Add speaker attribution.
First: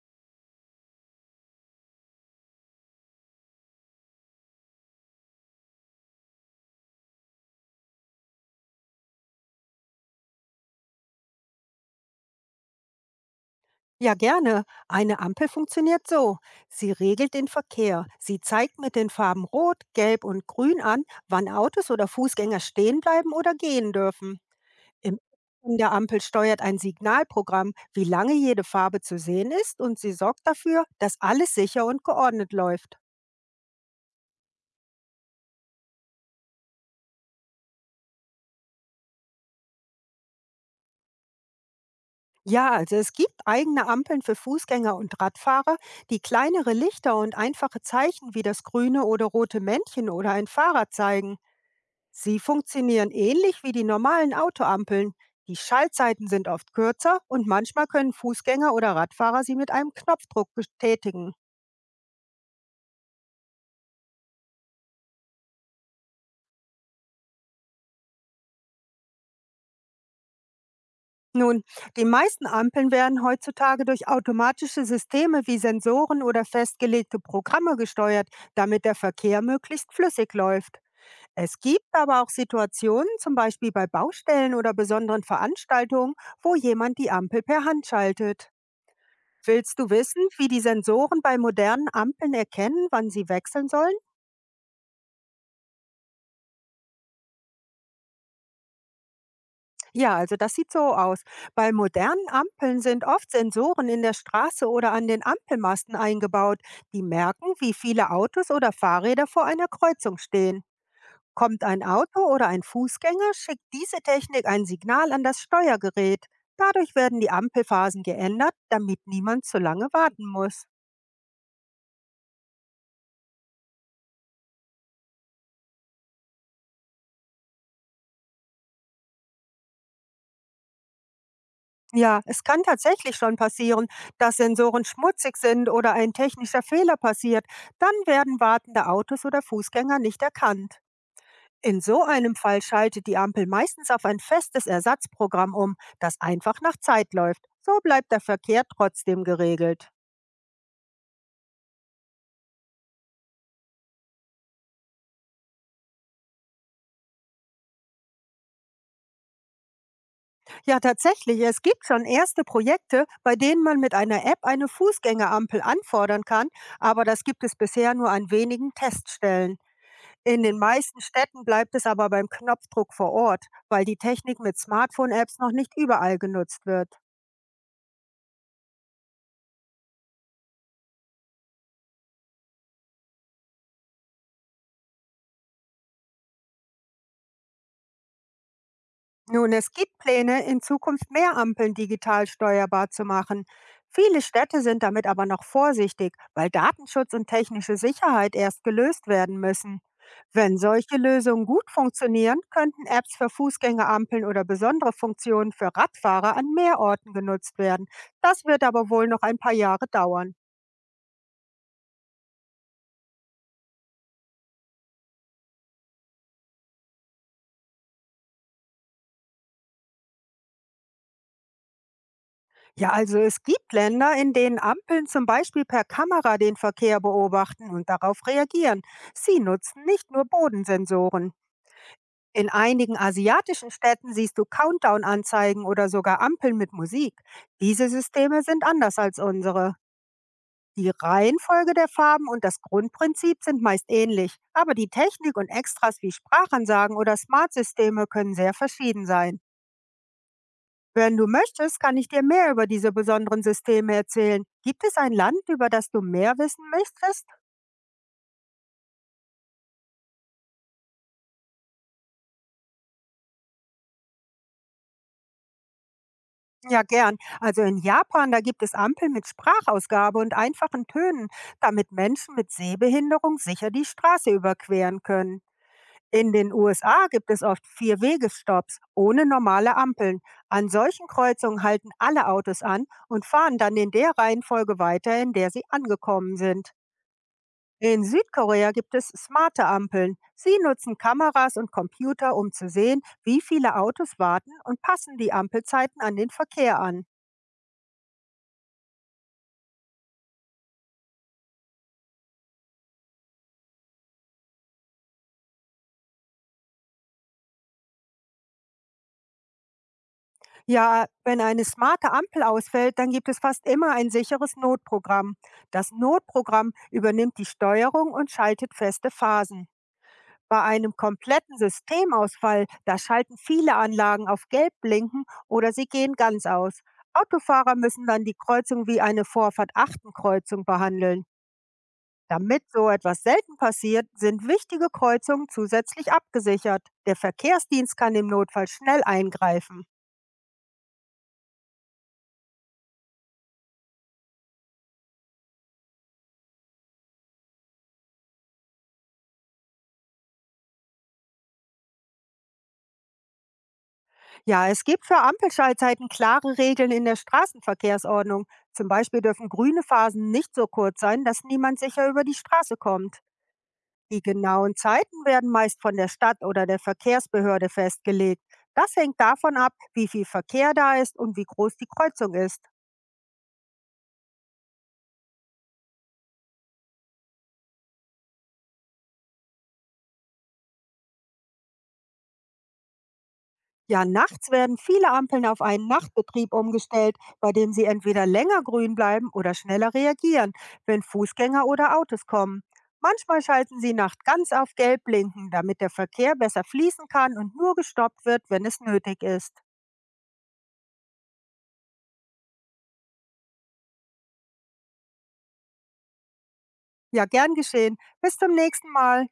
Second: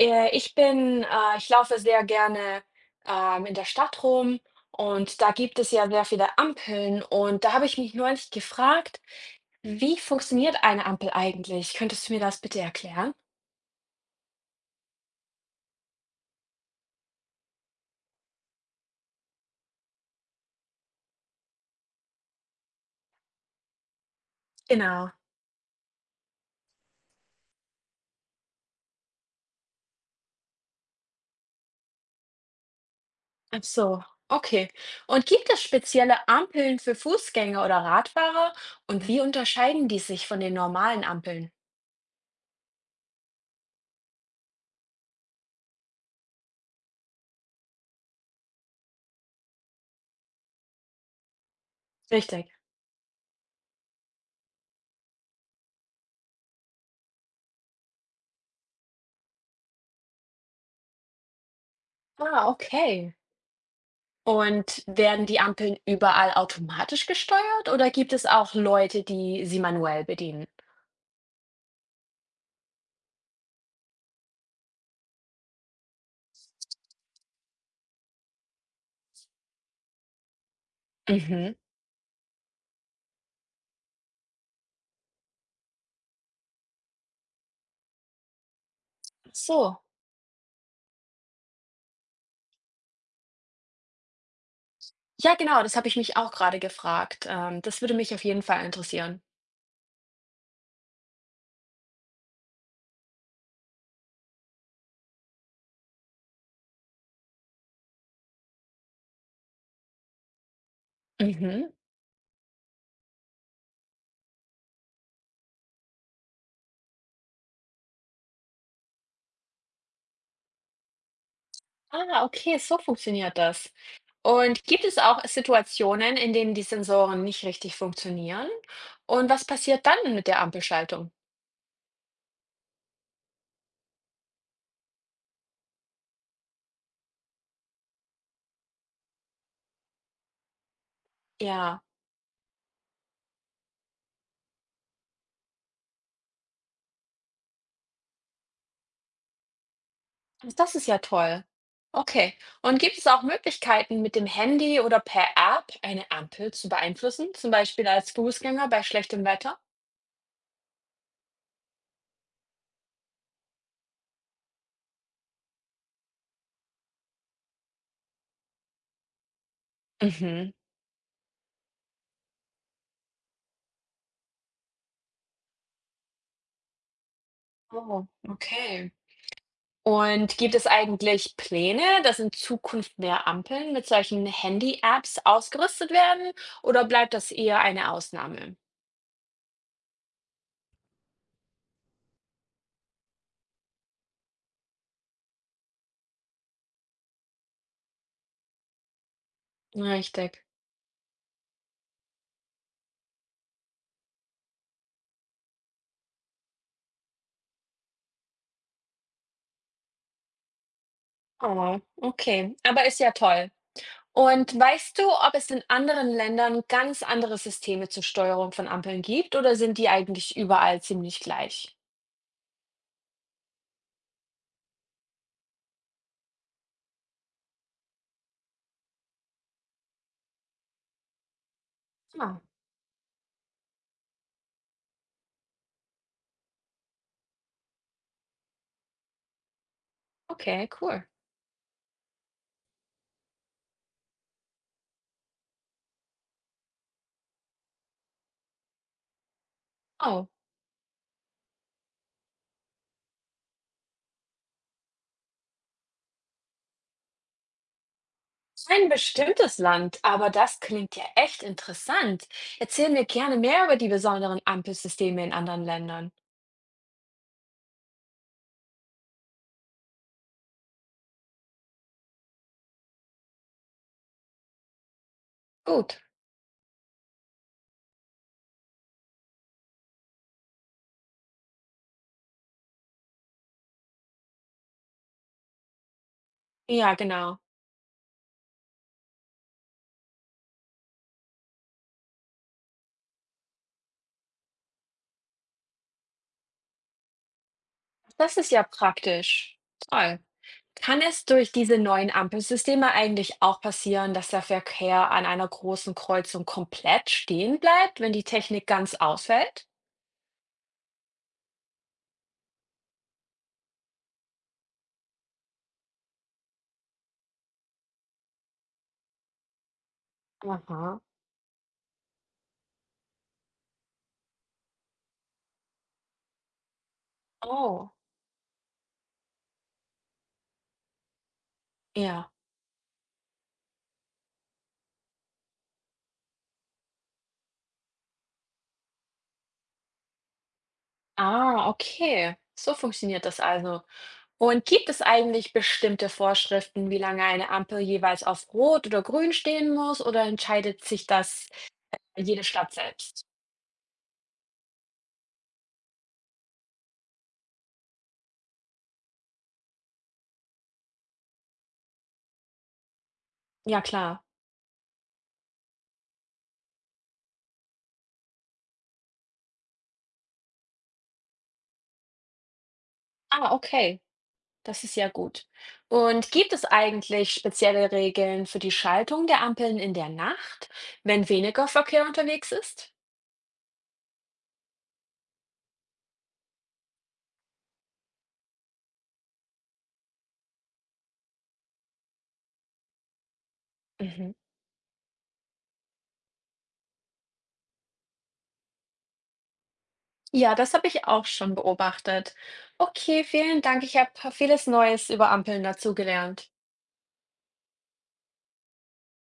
Speaker 1: Ich bin ich laufe sehr gerne, in der Stadt rum und da gibt es ja sehr viele Ampeln und da habe ich mich neulich gefragt: „Wie funktioniert eine Ampel eigentlich?“ Könntest du mir das bitte erklären?
Speaker 2: Ja, gerne. Eine Ampel funktioniert so. Sie regelt den Verkehr. Sie zeigt mit den Farben Rot, Gelb und Grün an, wann Autos oder Fußgänger stehen bleiben oder gehen dürfen.
Speaker 1: Genau.
Speaker 2: Im Inneren der Ampel steuert ein Signalprogramm, wie lange jede Farbe zu sehen ist und sie sorgt dafür, dass alles sicher und geordnet läuft.
Speaker 1: Ach so, okay. Und gibt es spezielle Ampeln für Fußgänger oder Radfahrer und wie unterscheiden die sich von den normalen Ampeln?
Speaker 2: Ja, also es gibt eigene Ampeln für Fußgänger und Radfahrer, die kleinere Lichter und einfache Zeichen wie das grüne oder rote Männchen oder ein Fahrrad zeigen. Sie
Speaker 1: Richtig.
Speaker 2: funktionieren ähnlich wie die normalen Autoampeln. Die Schaltzeiten sind oft kürzer und manchmal können Fußgänger oder Radfahrer sie mit einem Knopfdruck betätigen.
Speaker 1: Ah, okay. Und werden die Ampeln überall automatisch gesteuert oder gibt es auch Leute, die sie manuell bedienen?
Speaker 2: Nun, die meisten Ampeln werden heutzutage durch automatische Systeme wie Sensoren oder festgelegte Programme gesteuert, damit der Verkehr möglichst flüssig läuft.
Speaker 1: Mhm.
Speaker 2: Es gibt aber auch Situationen, zum Beispiel bei Baustellen oder besonderen Veranstaltungen, wo jemand die Ampel per Hand schaltet. Willst
Speaker 1: So.
Speaker 2: du wissen, wie die Sensoren bei modernen Ampeln erkennen, wann sie wechseln sollen?
Speaker 1: Ja, genau, das habe ich mich auch gerade gefragt. Das würde mich auf jeden Fall interessieren.
Speaker 2: Ja, also das sieht so aus. Bei modernen Ampeln sind oft Sensoren in der Straße oder an den Ampelmasten eingebaut, die merken, wie viele Autos oder Fahrräder vor einer Kreuzung stehen. Kommt
Speaker 1: Mhm.
Speaker 2: ein Auto oder ein Fußgänger, schickt diese Technik ein Signal an das Steuergerät. Dadurch werden die Ampelphasen geändert, damit niemand zu lange warten muss.
Speaker 1: Ah, okay, so funktioniert das. Und gibt es auch Situationen, in denen die Sensoren nicht richtig funktionieren? Und was passiert dann mit der Ampelschaltung?
Speaker 2: Ja, es kann tatsächlich schon passieren, dass Sensoren schmutzig sind oder ein technischer Fehler passiert. Dann werden wartende Autos oder Fußgänger nicht erkannt.
Speaker 1: Ja.
Speaker 2: In so einem Fall schaltet die Ampel meistens auf ein festes Ersatzprogramm um, das einfach nach Zeit läuft. So bleibt der Verkehr trotzdem geregelt.
Speaker 1: Das ist ja toll. Okay. Und gibt es auch Möglichkeiten, mit dem Handy oder per App eine Ampel zu beeinflussen, zum Beispiel als Fußgänger bei schlechtem Wetter?
Speaker 2: Ja, tatsächlich, es gibt schon erste Projekte, bei denen man mit einer App eine Fußgängerampel anfordern kann, aber das gibt es bisher nur an wenigen Teststellen. In
Speaker 1: Mhm.
Speaker 2: den meisten Städten bleibt es aber beim Knopfdruck vor Ort, weil die Technik mit Smartphone-Apps noch nicht überall genutzt wird.
Speaker 1: Oh, okay. Und gibt es eigentlich Pläne, dass in Zukunft mehr Ampeln mit solchen Handy-Apps ausgerüstet werden, oder bleibt das eher eine Ausnahme?
Speaker 2: Nun, es gibt Pläne, in Zukunft mehr Ampeln digital steuerbar zu machen. Viele Städte sind damit aber noch vorsichtig, weil Datenschutz und technische Sicherheit erst gelöst werden müssen.
Speaker 1: Richtig.
Speaker 2: Wenn solche Lösungen gut funktionieren, könnten Apps für Fußgängerampeln oder besondere Funktionen für Radfahrer an mehr Orten genutzt werden. Das wird aber wohl noch ein paar Jahre dauern.
Speaker 1: Oh, okay. Aber ist ja toll. Und weißt du, ob es in anderen Ländern ganz andere Systeme zur Steuerung von Ampeln gibt oder sind die eigentlich überall ziemlich gleich?
Speaker 2: Ja, also es gibt Länder, in denen Ampeln zum Beispiel per Kamera den Verkehr beobachten und darauf reagieren. Sie nutzen nicht nur Bodensensoren.
Speaker 1: Ah,
Speaker 2: In einigen asiatischen Städten siehst du Countdown-Anzeigen oder sogar Ampeln mit Musik. Diese Systeme sind anders als unsere.
Speaker 1: okay,
Speaker 2: Die
Speaker 1: cool.
Speaker 2: Reihenfolge der Farben und das Grundprinzip sind meist ähnlich, aber die Technik und Extras wie Sprachansagen oder Smart-Systeme können sehr verschieden sein.
Speaker 1: Oh,
Speaker 2: Wenn du möchtest, kann ich dir mehr über diese besonderen Systeme erzählen. Gibt es ein Land, über das du mehr wissen möchtest?
Speaker 1: kein bestimmtes Land, aber das klingt ja echt interessant. Erzähl mir gerne mehr über die besonderen Ampelsysteme in anderen Ländern.
Speaker 2: Ja, gern. Also in Japan, da gibt es Ampeln mit Sprachausgabe und einfachen Tönen, damit Menschen mit Sehbehinderung sicher die Straße überqueren können.
Speaker 1: Gut.
Speaker 2: In den USA gibt es oft Vier-Wege-Stops ohne normale Ampeln. An solchen Kreuzungen halten alle Autos an und fahren dann in der Reihenfolge weiter, in der sie angekommen sind.
Speaker 1: Ja, genau.
Speaker 2: In Südkorea gibt es smarte Ampeln. Sie nutzen Kameras und Computer, um zu sehen, wie viele Autos warten und passen die Ampelzeiten an den Verkehr an.
Speaker 1: Das ist ja praktisch. Toll. Kann es durch diese neuen Ampelsysteme eigentlich auch passieren, dass der Verkehr an einer großen Kreuzung komplett stehen bleibt, wenn die Technik ganz ausfällt?
Speaker 2: Ja, wenn eine smarte Ampel ausfällt, dann gibt es fast immer ein sicheres Notprogramm. Das Notprogramm übernimmt die Steuerung und schaltet feste Phasen. Bei einem
Speaker 1: Aha.
Speaker 2: kompletten Systemausfall, da schalten viele Anlagen auf Gelb blinken oder sie gehen ganz aus. Autofahrer
Speaker 1: Oh,
Speaker 2: müssen dann die Kreuzung wie eine Vorfahrt-Achten-Kreuzung behandeln.
Speaker 1: ja.
Speaker 2: Damit so etwas selten passiert, sind wichtige Kreuzungen zusätzlich abgesichert. Der Verkehrsdienst kann im Notfall schnell eingreifen.
Speaker 1: Ah, okay. So funktioniert das also. Und gibt es eigentlich bestimmte Vorschriften, wie lange eine Ampel jeweils auf Rot oder Grün stehen muss, oder entscheidet sich das jede Stadt selbst?
Speaker 2: Ja, es gibt für Ampelschaltzeiten klare Regeln in der Straßenverkehrsordnung. Zum Beispiel dürfen grüne Phasen nicht so kurz sein, dass niemand sicher über die Straße kommt.
Speaker 1: Ja, klar.
Speaker 2: Die genauen Zeiten werden meist von der Stadt oder der Verkehrsbehörde festgelegt. Das hängt davon ab, wie viel Verkehr da ist und wie groß die Kreuzung ist.
Speaker 1: Ah, okay. Das ist ja gut. Und gibt es eigentlich spezielle Regeln für die Schaltung der Ampeln in der Nacht, wenn weniger Verkehr unterwegs ist?
Speaker 2: Ja, nachts werden viele Ampeln auf einen Nachtbetrieb umgestellt, bei dem sie entweder länger grün bleiben oder schneller reagieren, wenn Fußgänger oder Autos kommen. Manchmal schalten sie Nacht
Speaker 1: Mhm.
Speaker 2: ganz auf Gelb blinken, damit der Verkehr besser fließen kann und nur gestoppt wird, wenn es nötig ist.
Speaker 1: Ja, das habe ich auch schon beobachtet. Okay, vielen Dank. Ich habe vieles Neues über Ampeln dazugelernt.
Speaker 2: Ja, gern geschehen. Bis zum nächsten Mal.